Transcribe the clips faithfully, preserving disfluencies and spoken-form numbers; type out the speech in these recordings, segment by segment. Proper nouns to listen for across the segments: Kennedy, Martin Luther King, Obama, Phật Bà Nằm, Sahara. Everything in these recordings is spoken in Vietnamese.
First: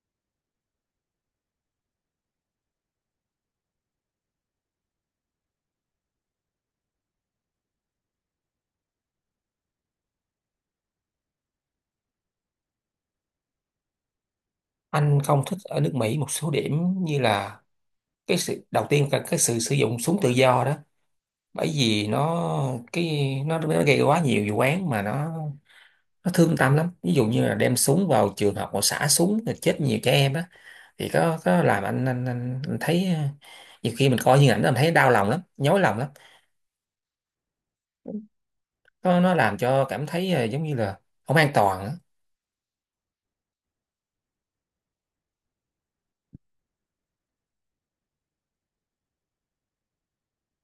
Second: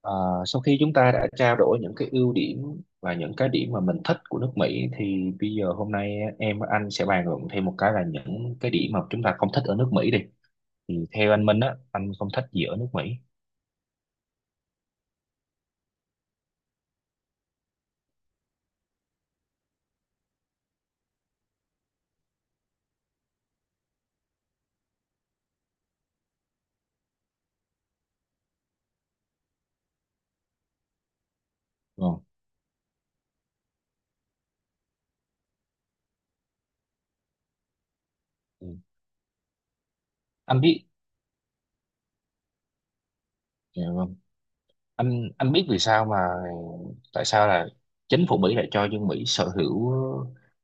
Ờ, sau khi chúng ta đã trao đổi những cái ưu điểm và những cái điểm mà mình thích của nước Mỹ thì bây giờ hôm nay em và anh sẽ bàn luận thêm một cái là những cái điểm mà chúng ta không thích ở nước Mỹ đi. Thì theo anh Minh á, anh không thích gì ở nước Mỹ. Anh không thích ở nước Mỹ một số điểm như là cái sự đầu tiên là cái sự sử dụng súng tự do đó, bởi vì nó cái nó, nó gây quá nhiều vụ án mà nó nó thương tâm lắm, ví dụ như là đem súng vào trường học mà xả súng rồi chết nhiều trẻ em á. Thì có có làm anh Vâng. anh, anh, anh thấy ờ, nhiều khi mình coi như ảnh đó, mình thấy đau lòng lắm, nhói lòng lắm, Ừ. nó nó làm cho cảm thấy ờ, Anh giống như biết. là không an toàn á. Dạ vâng. anh anh biết vì sao mà tại sao là chính phủ Mỹ lại cho dân Mỹ sở hữu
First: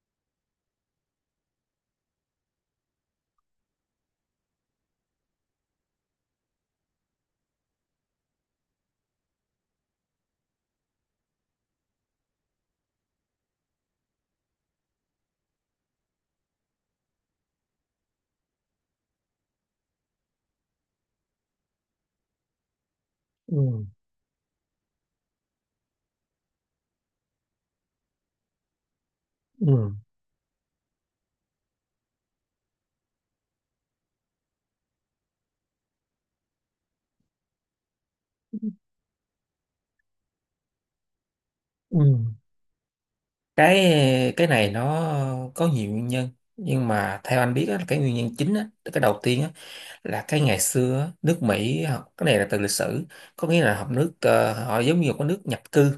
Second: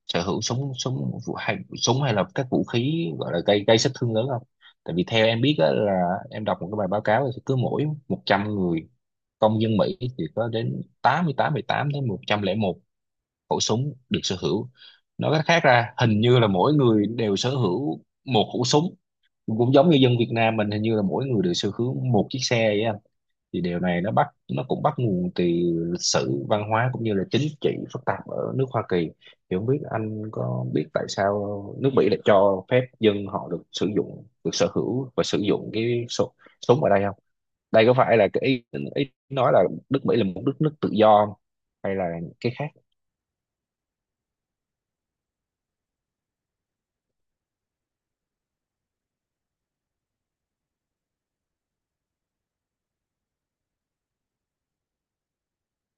sở hữu súng súng vũ- hay súng hay là các vũ khí gọi là gây gây sát thương lớn không? Tại vì theo em biết á, là em đọc một cái bài báo cáo thì cứ mỗi một trăm người công dân Mỹ thì có đến 88 tám đến một trăm lẻ một khẩu súng được sở hữu. Nói cách khác ra hình như là mỗi người đều sở hữu một khẩu súng, cũng giống như dân Việt Nam mình hình như là mỗi người đều sở hữu một chiếc xe vậy. Ừ, Thì điều này nó bắt nó cũng bắt nguồn từ lịch sử văn hóa cũng như là chính trị phức tạp ở nước Hoa Kỳ. Thì không biết ừ, anh có biết tại sao nước Mỹ lại cho phép dân họ được sử dụng được sở hữu và sử dụng cái súng súng ở đây không? Đây có phải là cái ý, ý nói là nước Mỹ là một đất nước tự do không? Hay ừ. là cái khác. cái cái này nó có nhiều nguyên nhân, nhưng mà theo anh biết á, cái nguyên nhân chính á, cái đầu tiên á, là cái ngày xưa á, nước Mỹ họ- cái này là từ lịch sử, có nghĩa là họ nước ờ, họ giống như một cái nước nhập cư,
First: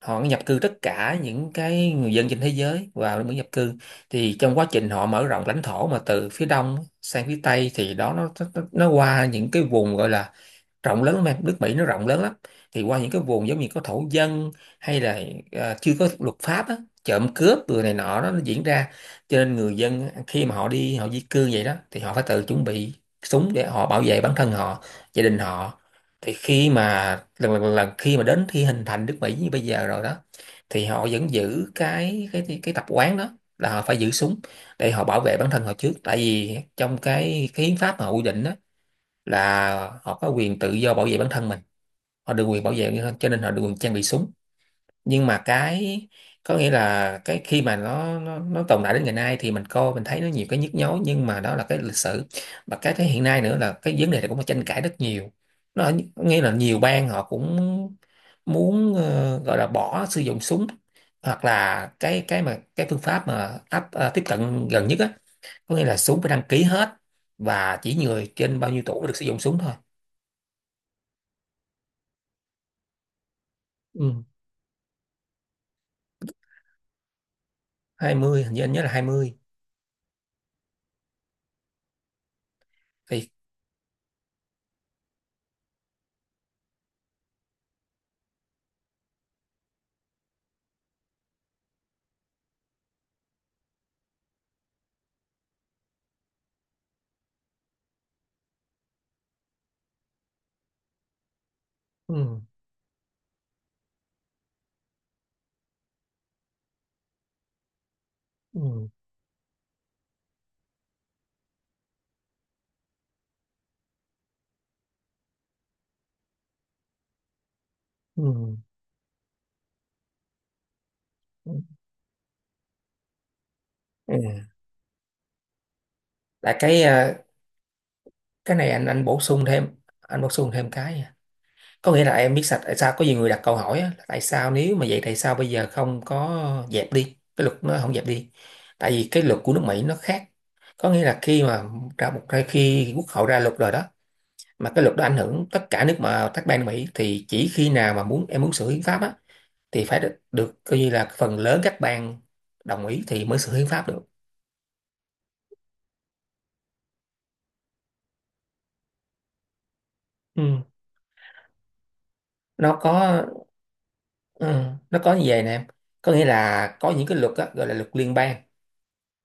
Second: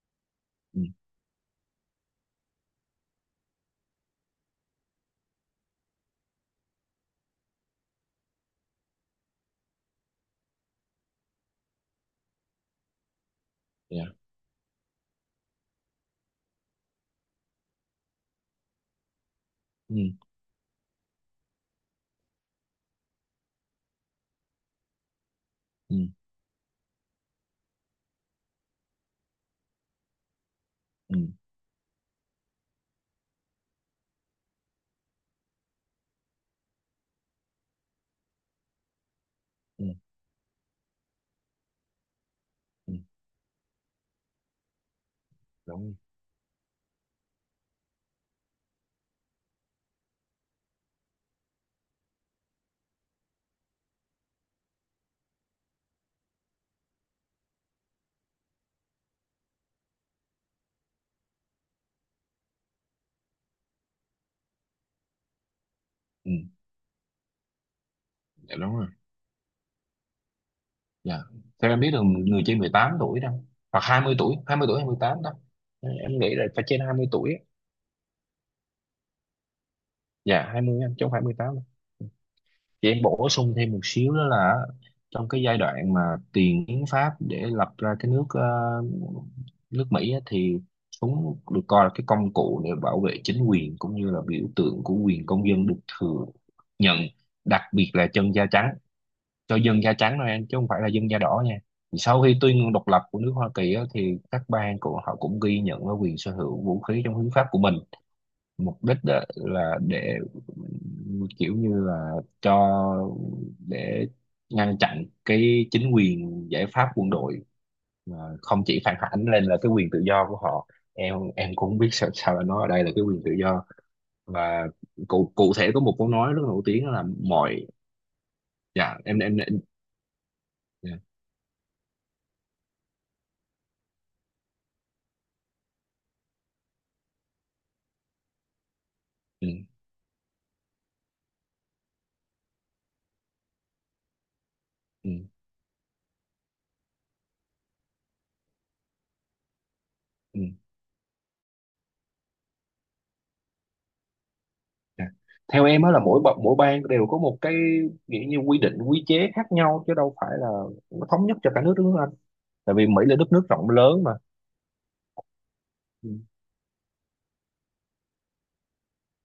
họ nhập cư tất ừ, cả những cái người dân trên thế giới vào nước nhập cư. Thì trong quá trình họ mở rộng lãnh thổ mà từ phía đông sang phía tây thì đó nó nó, nó qua những cái vùng gọi là rộng lớn lắm em, nước Mỹ nó rộng lớn lắm, thì qua những cái vùng giống như có thổ dạ. dân hay là à, chưa có luật pháp á, trộm cướp rồi này nọ đó, nó diễn ra. Cho nên người ừ, dân khi mà họ đi họ di cư vậy đó thì họ phải tự chuẩn bị súng để họ bảo vệ bản thân họ, gia đình họ. ừ, Thì khi mà lần lần, lần khi mà đến khi hình thành nước Mỹ như bây giờ rồi đó thì họ ừ, vẫn giữ cái cái cái tập quán đó, là họ phải giữ súng để họ bảo vệ bản thân họ trước, tại vì trong cái cái hiến pháp mà họ quy định đó ừ, ừ, là họ có quyền tự do bảo vệ bản thân mình. Họ được quyền bảo vệ ừ, như thế, cho nên họ được quyền trang bị súng. Nhưng mà đúng. cái, có nghĩa là cái khi mà nó nó, nó tồn tại đến ngày nay thì mình coi mình thấy nó nhiều cái nhức nhối, nhưng mà đó là cái lịch sử. Và cái thế hiện nay nữa là cái vấn đề này cũng có tranh cãi rất nhiều, nó ở- nghĩa là nhiều bang họ cũng muốn ờ, gọi là bỏ sử dụng súng, hoặc là cái cái mà cái phương pháp mà áp ờ, tiếp cận gần nhất á, có nghĩa là súng phải ừ, đăng ký hết, và chỉ người dạ trên bao đúng nhiêu rồi. tuổi mới được sử dụng súng thôi. Dạ. Theo em biết là người trên mười tám tuổi đâu, hoặc hai mươi Ừ. tuổi hai mươi tuổi hai mươi tám đó. Em nghĩ là phải trên hai mươi tuổi á. Hai mươi, hình như anh nhớ là hai mươi. Dạ hai mươi em trong hai mươi tám. Chị em bổ Thì, sung thêm một xíu đó là trong cái giai đoạn mà tiền hiến pháp để lập ra cái nước ờ, nước Mỹ á, thì súng được coi là cái công cụ để bảo vệ chính quyền cũng như là biểu tượng của quyền công dân được thừa nhận, đặc biệt là chân da trắng, cho dân da trắng thôi em, chứ không phải là dân da đỏ nha. Thì sau khi ừ, tuyên ngôn độc lập của nước Hoa Kỳ á, thì các bang của họ cũng ghi nhận cái quyền sở hữu vũ khí trong hiến pháp của mình. Mục ừ, đích á, là để kiểu như là cho để ngăn chặn cái chính quyền giải pháp quân đội mà ừ, không chỉ phản ánh lên là cái quyền tự do của họ. em em ừ. cũng không biết sao, sao là nó ở đây là cái quyền tự do, Ừ. và cụ cụ thể có một câu nói rất là Là nổi cái tiếng là à, mọi— cái này anh dạ anh em bổ em, sung em. thêm, anh bổ sung thêm Dạ. cái nha. Có nghĩa là em biết sạch tại sao có nhiều người đặt câu hỏi á, là tại sao nếu mà vậy tại sao bây giờ không có dẹp đi, cái luật nó không dẹp đi, tại vì cái luật ừ, của nước Mỹ nó khác. Có nghĩa là khi mà ra một khi quốc hội ra luật rồi đó, mà cái luật đó ừ, ảnh hưởng tất cả nước mà các bang Mỹ, thì chỉ khi nào mà muốn em muốn sửa hiến pháp á thì phải được, ừ. được coi như là phần lớn các bang đồng ý thì mới sửa hiến pháp được. Dạ. Theo em á là mỗi bậc mỗi bang đều có một cái nghĩa như quy định quy chế khác nhau, chứ đâu phải là Ừ, nó thống nhất cho cả nước đúng không anh? Tại nó vì Mỹ có. là đất nước rộng lớn mà. Ừ, nó có như vậy nè em, Ừ. có nghĩa là có những cái luật á, gọi là luật liên bang,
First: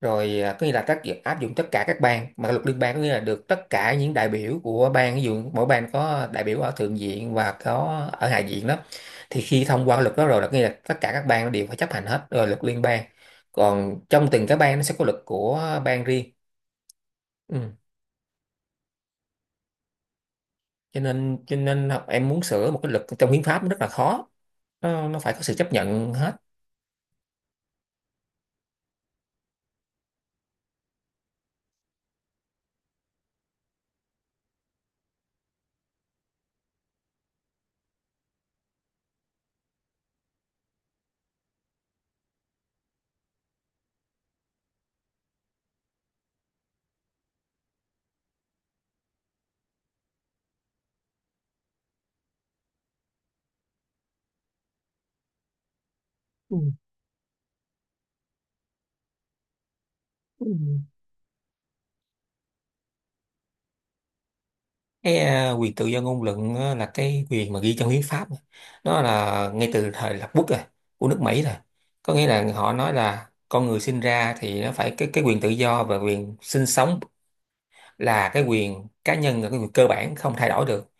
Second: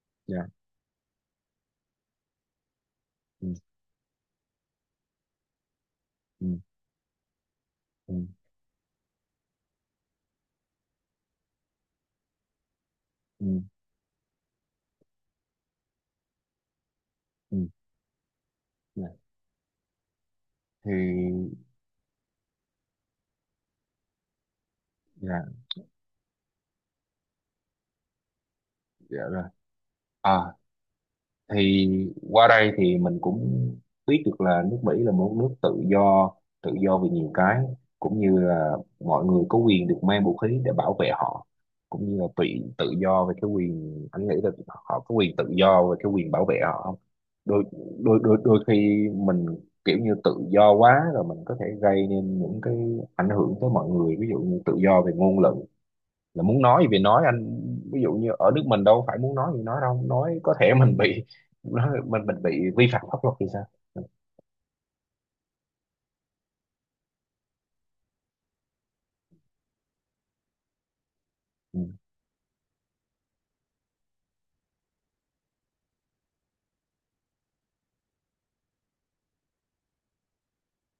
rồi Dạ. à, có nghĩa là tác dụng áp dụng tất cả các bang, mà luật liên bang có nghĩa là được Ừ. tất cả những đại biểu của bang, ví dụ mỗi bang có đại Ừ. biểu ở thượng viện và có Ừ. ở hạ viện đó, thì khi thông qua luật đó rồi là có nghĩa là tất cả các bang đều phải chấp hành hết rồi, luật liên bang. Ừ. Còn trong từng cái bang nó sẽ có luật của bang riêng. Ừ. Ừ. Dạ. Thì Cho nên cho nên là em muốn sửa một cái luật trong hiến pháp nó rất là khó, nó, nó phải dạ có sự chấp nhận hết. dạ rồi. À thì qua đây thì mình cũng biết được là nước Mỹ là một nước tự do, tự do về nhiều cái, cũng như là mọi người có quyền được mang vũ khí để bảo vệ họ, cũng như là tự tự do về cái quyền. Anh nghĩ là họ có quyền tự do về cái quyền bảo vệ họ không? Đôi đôi đôi Đôi khi mình kiểu như tự do quá rồi mình có thể gây nên những cái ảnh hưởng tới mọi người, ví dụ như tự do về ngôn luận là muốn Ừ. nói thì nói anh. Ví dụ như ở nước mình đâu phải muốn nói thì nói đâu, nói có thể Ừ. mình bị nói, mình mình bị vi phạm pháp luật thì sao. ừ, Cái à, quyền tự do ngôn luận á, là cái quyền mà ghi trong hiến pháp mà. Nó là ngay từ thời lập quốc rồi, của nước Mỹ rồi. ừ, Có nghĩa là họ nói là con người sinh ra thì nó phải cái cái quyền tự do và quyền sinh sống, là cái quyền cá nhân, là cái quyền cơ bản không thay đổi được.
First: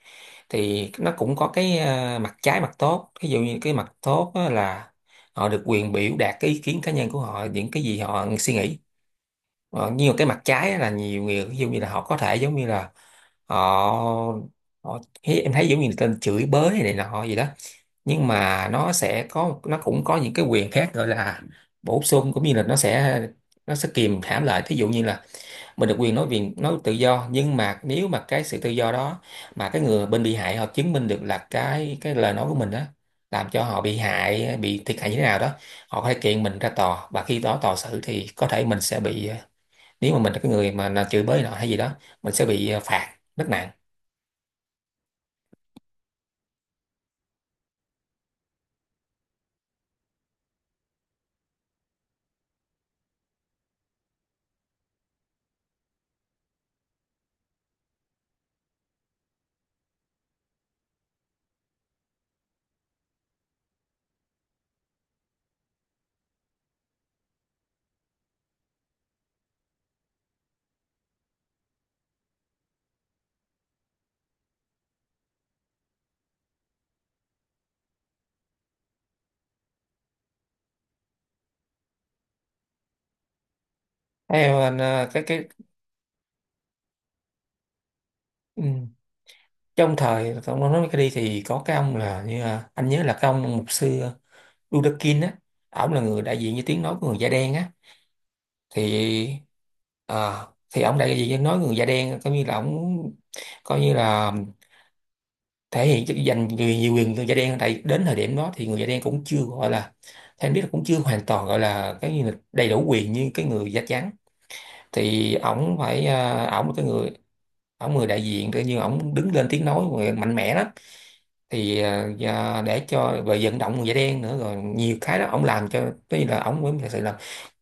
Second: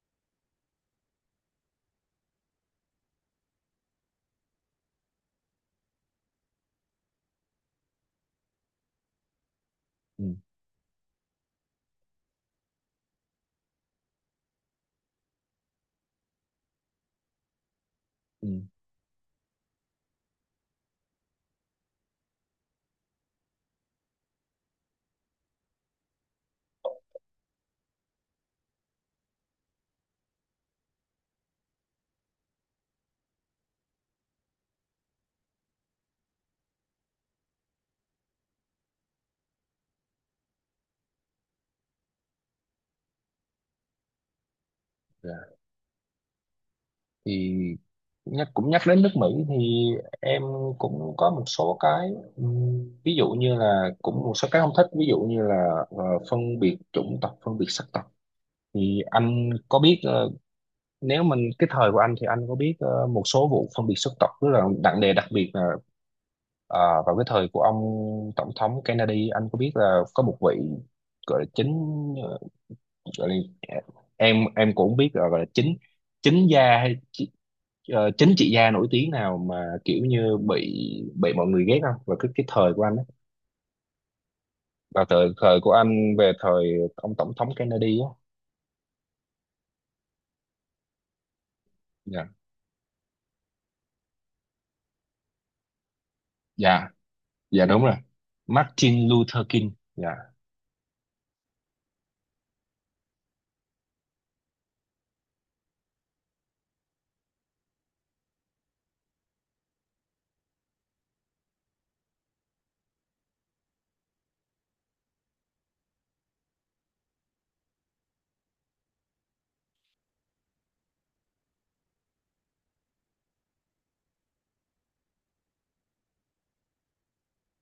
Thì nó cũng có cái ờ, mặt trái mặt tốt, ví dụ như cái mặt tốt á là họ được quyền biểu đạt cái ý kiến cá nhân của họ, những cái gì họ suy nghĩ. ờ, nhưng mà cái ừ. mặt trái á là nhiều người ví dụ như là họ có thể giống như là họ, họ thấy- em thấy giống như người ta chửi bới này, này nọ gì đó, nhưng ừ. mà nó sẽ có nó cũng có những cái quyền khác gọi là bổ sung, cũng như là nó sẽ nó sẽ kìm hãm lại. Thí dụ như là mình được quyền nói, quyền nói tự do, nhưng mà nếu mà cái sự tự do đó mà cái người bên bị hại họ chứng minh được là cái cái lời nói của mình đó làm cho họ bị hại, bị thiệt hại như thế nào đó, họ có thể kiện mình ra tòa, và khi đó tòa xử thì có thể mình sẽ bị, nếu mà mình là cái người mà là chửi bới nọ hay gì đó, mình sẽ bị ờ, phạt rất nặng. Dạ. Thì nhắc cũng nhắc đến nước Mỹ thì em cũng có một số cái, ừm, ví dụ như là cũng một số cái không thích, ví dụ như là ờ, phân biệt chủng tộc phân biệt sắc tộc. Thì anh có biết ờ, nếu mình cái thời của anh, thì anh có biết ờ, một số vụ phân biệt sắc tộc tức là nặng nề, đặc biệt là Ờ, vào cái thời của ông tổng thống Kennedy. Anh có biết là có một vị gọi là chính gọi là, em em cũng không biết là gọi là chính chính gia hay chị- ờ, chính trị gia nổi tiếng nào mà kiểu như bị bị mọi người ghét không, và cái cái thời của anh á, Theo anh và ờ, cái thời cái thời của anh về thời ông tổng thống Kennedy á. ừ, trong thời ông nói cái đi thì có cái ông là Dạ như là- anh nhớ là cái ông mục sư Ludakin á, ổng là người đại diện cho tiếng dạ nói của người da đen Dạ á. đúng rồi. Thì Martin Luther King. Dạ à, thì ông đại diện nói người da đen coi như là ông, coi như là thể hiện chức dành nhiều, nhiều quyền người da đen, tại đến thời điểm đó thì người da đen cũng chưa gọi là, theo em biết là cũng chưa hoàn toàn gọi là cái như là đầy đủ quyền như cái người da trắng. Thì ổng phải à, ổng là cái người, ổng người đại diện tự nhiên ổng đứng lên tiếng nói người mạnh mẽ lắm. Thì à, và để cho về vận động người da đen nữa rồi nhiều cái đó ổng làm cho cái như là ổng mới thật sự là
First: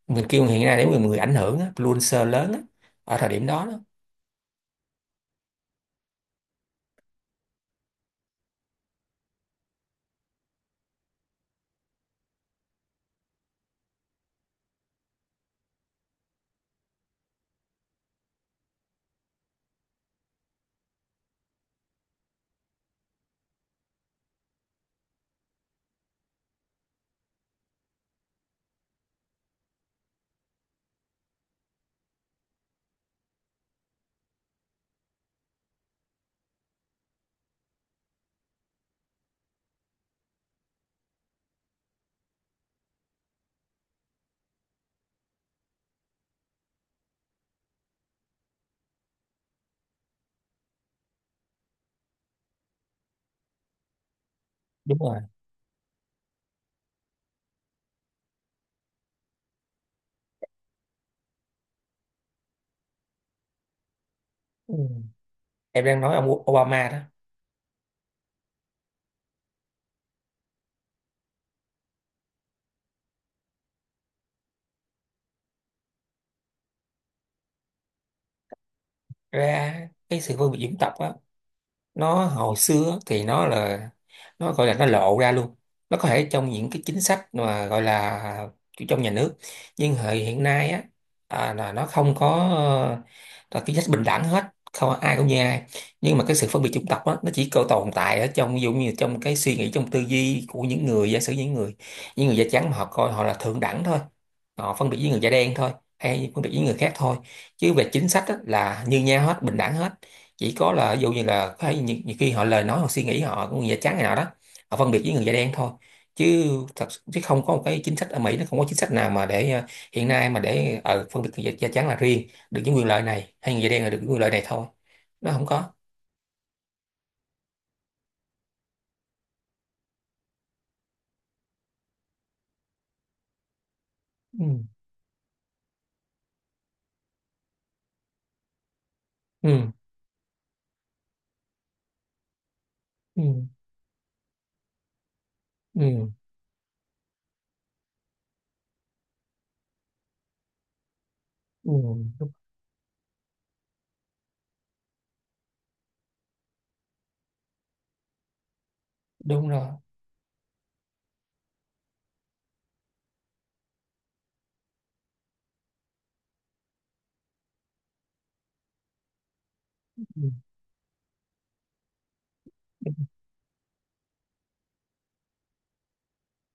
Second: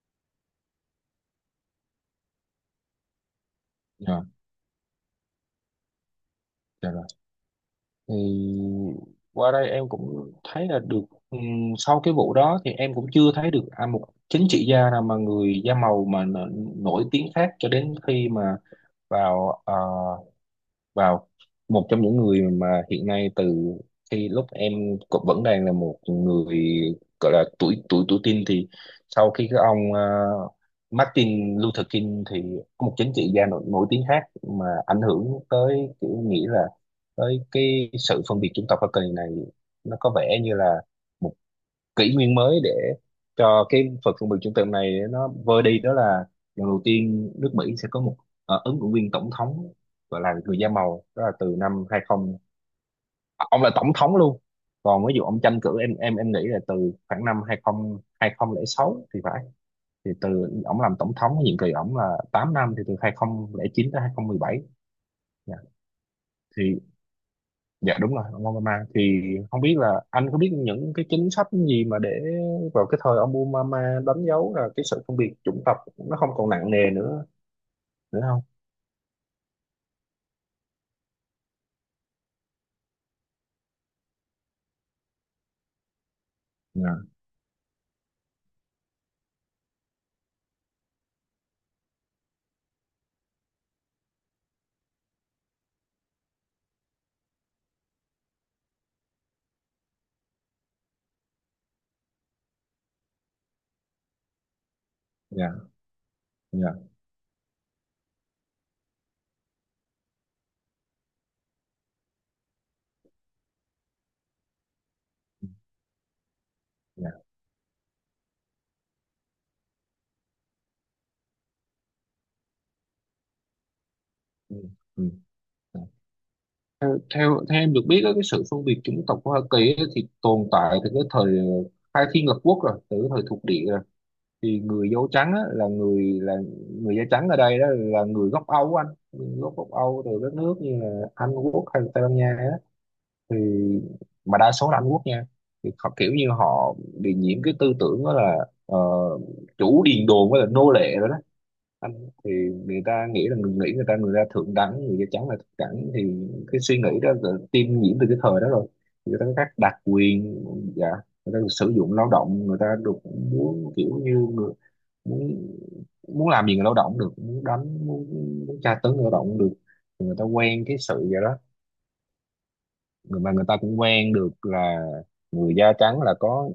mình kêu hiện nay để người người ảnh hưởng á, influencer lớn á, ở thời điểm đó đó. dạ Dạ rồi. Thì qua đây em cũng thấy là được, ừm, sau cái vụ đó thì em cũng chưa thấy được à, một chính trị gia nào mà người da màu mà n- nổi tiếng khác, cho đến khi mà vào ờ, vào một trong những người mà hiện nay, từ khi lúc em cũng vẫn đang là một người gọi là tuổi tuổi tuổi teen, thì sau khi cái ông ờ, Martin Luther King, thì có một chính trị gia nổi, nổi tiếng khác mà ảnh hưởng tới kiểu nghĩ là tới cái sự phân biệt chủng tộc ở kỳ này, nó có vẻ như là kỷ nguyên mới để cho cái phần phân biệt trung tâm này nó vơi đi. Đó là lần đầu tiên nước Mỹ sẽ có một ờ, ứng cử viên tổng thống gọi là người da màu, đó là từ năm hai mươi, ông là tổng thống luôn, Đúng còn ví rồi. dụ ông tranh cử em em em nghĩ là từ khoảng năm hai mươi hai nghìn không trăm lẻ sáu thì phải. Thì từ ông làm tổng thống nhiệm kỳ ông là tám năm thì từ hai không không chín tới hai không một bảy. Ừ. Dạ. Em đang nói ông Thì Obama đó. dạ đúng rồi, ông Obama thì không biết là anh có biết những cái chính sách gì mà để vào cái thời ông Obama đánh dấu là cái sự phân biệt chủng tộc nó không còn nặng nề nữa nữa không? Ra cái sự phân biệt dân tộc á, nó hồi xưa thì nó là, nó gọi là nó lộ ra luôn, nó có thể trong những cái chính Dạ, sách mà gọi là kiểu trong nhà nước, nhưng hệ hiện nay á, à, là nó không có, ờ, là chính sách bình đẳng hết, không ai cũng như ai. Nhưng mà cái sự phân biệt chủng tộc á nó chỉ có tồn tại ở trong ví dụ như trong cái suy nghĩ, trong tư duy của những người, giả sử những người, những người da trắng mà họ coi họ là thượng đẳng thôi, họ phân biệt với người da dạ, đen thôi, hay phân biệt với người dạ, khác thôi. Chứ về chính sách á, là như nhau hết, bình đẳng hết. Chỉ có là ví dụ như là có thể nhiều, nhiều khi họ lời nói hoặc suy nghĩ họ của người da trắng này nọ đó, họ phân biệt với người da đen thôi. Chứ thật dạ. chứ không có một cái chính sách ở Mỹ, nó không có chính sách nào mà để ờ, hiện nay mà để ờ, phân biệt người da, da trắng là riêng được những quyền lợi này, hay người da đen là được những quyền lợi này ừ, thôi. ừ, Nó không có. dạ. Theo, theo theo em được biết á, cái sự phân biệt chủng tộc của Hoa Kỳ á thì tồn tại từ cái thời ờ, khai thiên lập quốc rồi, từ cái thời thuộc địa rồi. Ừ. Thì người da trắng á, là người là người da trắng ở đây đó là người gốc Âu á anh, gốc Ừ. gốc Âu từ các nước như là Anh Quốc hay là Tây Ban Nha á, Ừ. thì mà đa số là Anh Quốc nha. Thì họ Ừ, kiểu như họ bị nhiễm cái tư tưởng đó là ờ, chủ điền đồn với là nô lệ rồi đó ừ. anh, thì Đúng, người ta nghĩ là người nghĩ người ta người ta thượng đẳng, người da trắng là thượng đẳng, thì cái suy nghĩ đó là tiêm nhiễm từ cái thời đó rồi. Thì người ta có các đúng rồi. đặc quyền. Dạ. Người ta được sử dụng lao động, người ta được muốn kiểu như người- muốn muốn làm gì người lao động được, muốn đánh muốn, muốn tra tấn người lao động được, thì người ta Ừ. quen cái sự vậy đó. Đúng, người mà Người ta cũng quen được là người da trắng là có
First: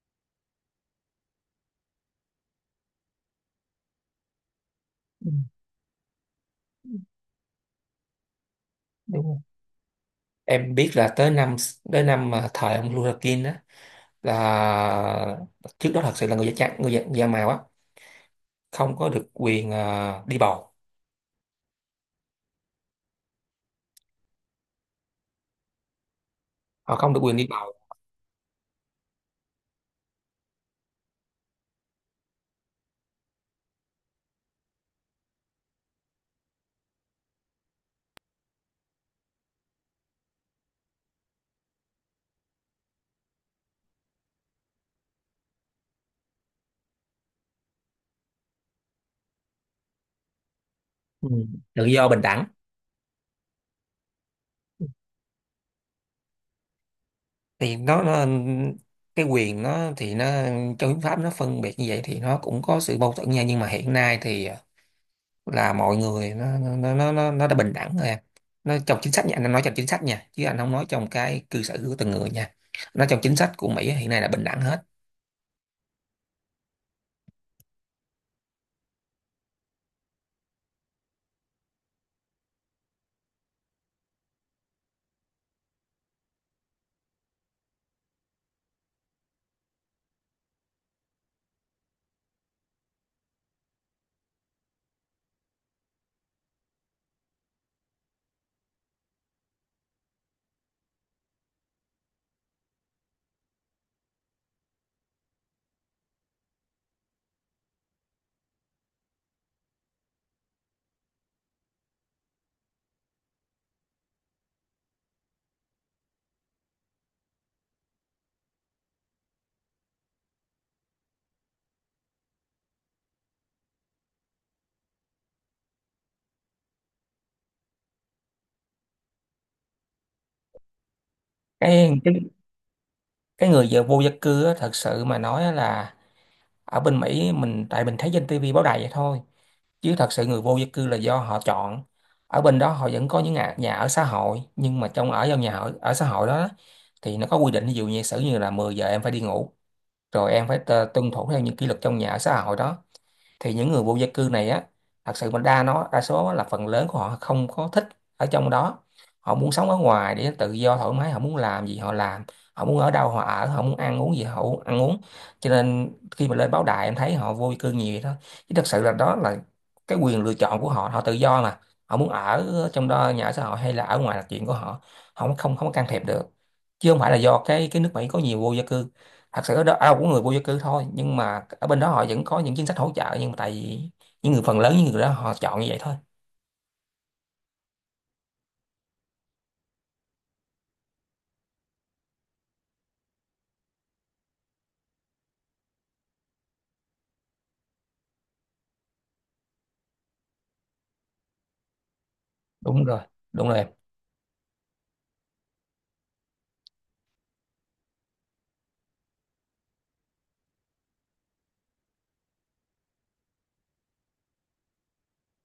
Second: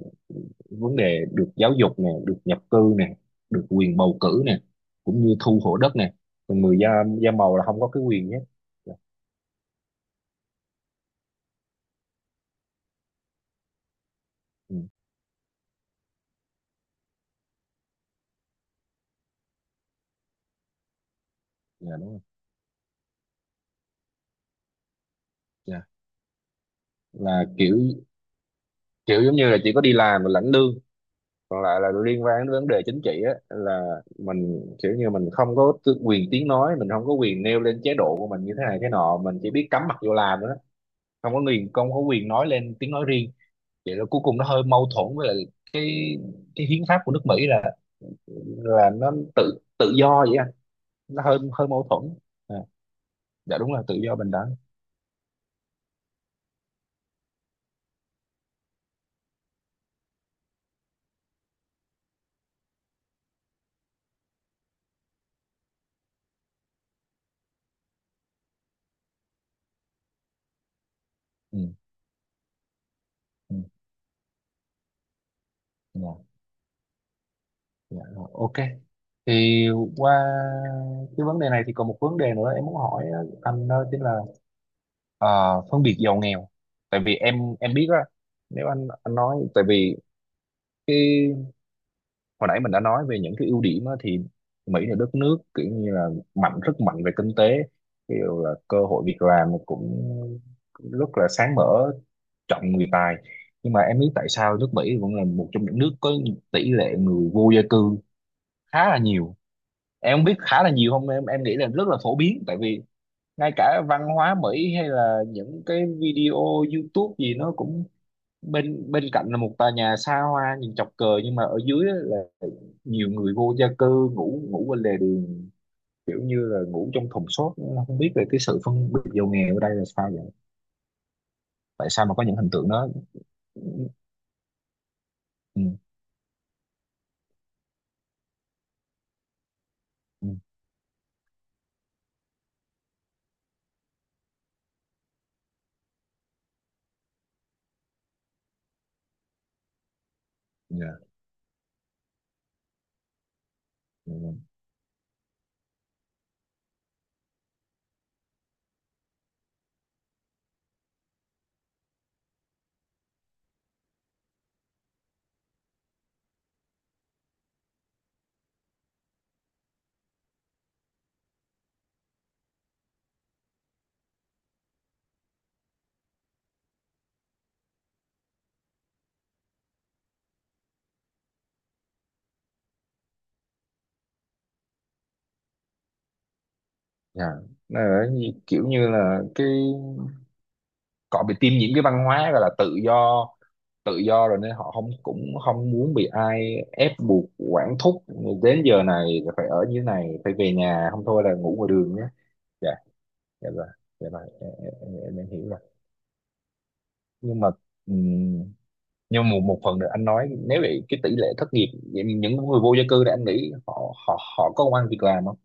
vấn đề được giáo dục nè, được nhập cư nè, được quyền bầu cử nè, cũng ừ, như thu hộ đất nè, còn người da da màu là không có cái quyền nhé. Dạ. đúng rồi. Em biết là tới năm tới năm mà thời ông Luther King đó, ừ, là trước đó thật sự là người da trắng, người da, da màu á không có được quyền ờ, đi bầu, dạ, đúng rồi. Dạ họ không được quyền là đi bầu. kiểu, kiểu giống như là chỉ có đi làm và lãnh lương, còn lại là liên quan đến vấn đề chính trị á, là mình kiểu như mình không có tư- quyền tiếng nói, mình không có quyền nêu lên chế độ của mình như thế này thế nọ, mình chỉ biết cắm mặt vô làm thôi đó, không có quyền không có quyền nói lên tiếng nói riêng. Vậy là cuối cùng nó hơi mâu thuẫn với lại cái cái hiến pháp của nước Mỹ là là nó tự tự do vậy anh, nó Ừ. hơi hơi Tự mâu do thuẫn. bình đẳng. À, dạ đúng là tự do bình đẳng. Thì nó, nó cái quyền nó thì nó trong hiến pháp nó phân biệt như vậy thì nó cũng có sự mâu thuẫn nha, nhưng mà hiện nay thì ờ, là mọi người nó nó nó nó, nó đã bình đẳng rồi em. Nó trong chính sách nha, anh nói trong chính sách nha, chứ anh không nói trong cái ừ, cư xử của từng người nha. Nó trong chính sách ừ, của Mỹ hiện nay là bình đẳng hết. dạ, dạ, rồi, ok. Thì qua cái vấn đề này thì còn một vấn đề nữa em muốn hỏi anh, đó chính là ờ, phân biệt giàu nghèo. Tại vì em em biết á, nếu anh anh nói tại vì hồi nãy mình đã nói về những cái ưu điểm á, thì Mỹ là đất nước kiểu như là mạnh, rất mạnh về kinh tế, ví dụ là cơ hội việc làm cũng rất là sáng mở, trọng người tài, nhưng mà em biết tại sao nước Mỹ vẫn là một trong những nước có tỷ lệ người vô gia cư khá là nhiều. Em không biết khá là nhiều không em em nghĩ là rất là phổ biến, tại vì ngay cả văn hóa Mỹ hay là những cái video YouTube gì nó cũng, bên bên cạnh là một tòa nhà xa hoa nhìn chọc cờ, nhưng mà ở dưới á là nhiều người vô gia cư ngủ ngủ bên lề đường, kiểu như là ngủ trong thùng xốp. Nó không biết về cái sự phân biệt giàu nghèo ở đây là sao vậy, tại cái sao cái, mà có những hình tượng đó. cái ừ, người vô gia cư á, thật sự mà nói ừ, là ở bên Mỹ mình, tại mình thấy trên ti vi báo đài vậy thôi, chứ thật sự ừ, người vô gia cư là do họ chọn. Ở bên đó họ vẫn có những nhà, nhà ở xã hội, nhưng mà trong ở trong nhà ở, ở xã hội đó thì nó có quy định ví dụ như sử như là mười giờ em phải đi ngủ, rồi em phải tơ- dạ, tuân thủ theo những kỷ luật trong nhà ở xã hội đó. Thì những người vô gia dạ, cư này á, thật sự mình đa nó đa số là phần lớn của họ không có thích ở trong đó, họ muốn sống ở ngoài để tự do thoải mái, họ muốn làm gì họ làm, họ muốn ở đâu họ ở, họ muốn ăn uống gì họ u- ăn uống. Cho nên khi mà lên báo đài em thấy họ vô gia cư nhiều vậy đó, chứ thật sự là đó là cái quyền lựa chọn của họ, họ tự do mà, họ muốn ở trong đó nhà ở xã hội hay là ở ngoài là chuyện của họ, họ không không không có can thiệp được. Chứ không phải là do cái cái nước Mỹ có nhiều vô gia cư. Thật sự ở đó ai cũng người vô gia cư thôi, nhưng mà ở bên đó họ vẫn có những chính sách hỗ trợ, nhưng mà tại vì những người phần lớn những người đó họ chọn như vậy thôi. dạ. Nó ở như- kiểu như là cái họ bị tiêm nhiễm cái văn hóa gọi là tự do, tự do rồi nên họ không cũng không muốn bị ai ép buộc quản thúc đến giờ này là phải ở như thế này, phải về nhà không thôi là ngủ ngoài đường nhé. Dạ. Đúng rồi. Đúng dạ rồi rồi em. dạ rồi em, em, em em hiểu rồi, nhưng mà ừm, nhưng mà một phần nữa anh nói nếu vậy cái tỷ lệ thất nghiệp, vậy những người vô gia cư thì anh nghĩ họ họ họ có công ăn việc làm không?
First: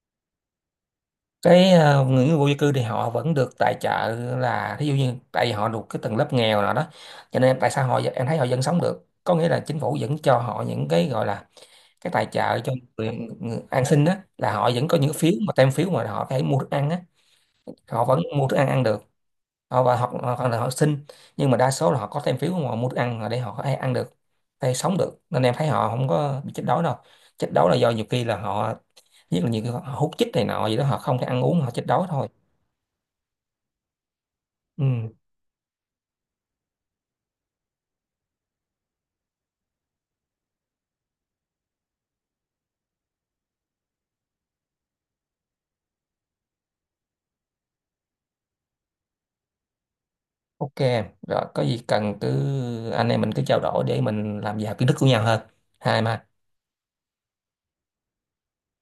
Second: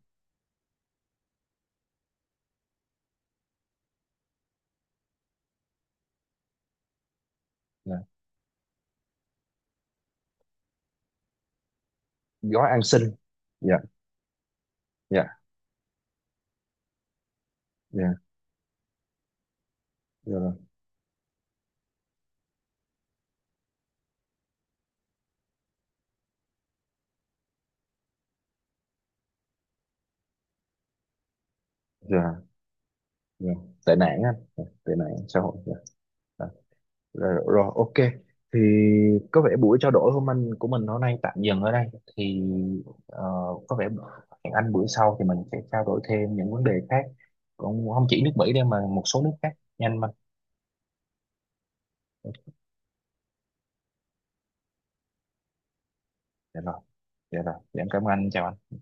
Cái ờ, người người vô gia cư thì họ vẫn được tài trợ, là thí dụ như tại vì họ thuộc cái tầng lớp nghèo nào đó, cho nên tại sao họ Dạ em thấy họ vẫn sống được, có nghĩa là chính phủ vẫn cho họ những cái gọi là cái tài trợ gói cho an người, sinh. người Dạ ăn xin á, là họ vẫn có những phiếu dạ mà tem phiếu mà họ phải mua thức ăn á. Họ vẫn dạ mua thức ăn ăn được, họ và hoặc Dạ hoặc rồi, là họ xin, nhưng mà đa số là họ có thêm phiếu mà họ mua thức ăn để họ có thể ăn được hay sống được, nên em thấy họ không có bị chết đói đâu. Chết đói là do nhiều khi là họ, nhất là nhiều khi họ hút chích này nọ gì đó, họ không thể ăn uống, họ chết đói thôi. dạ dạ tệ nạn á, dạ, Ừ. tệ nạn xã hội dạ dạ. Rồi, rồi ok, thì có vẻ buổi trao đổi hôm anh của mình hôm nay tạm dừng ở đây. Thì ờ, có vẻ hẹn anh bữa sau thì mình sẽ trao đổi thêm những vấn đề khác, cũng không chỉ nước Mỹ đâu mà một số nước khác nhanh mà. OK em. Rồi có gì cần cứ anh em mình cứ trao đổi để mình làm giàu kiến thức của nhau hơn, hai mà. dạ rồi dạ rồi dạ em cảm ơn anh chào anh.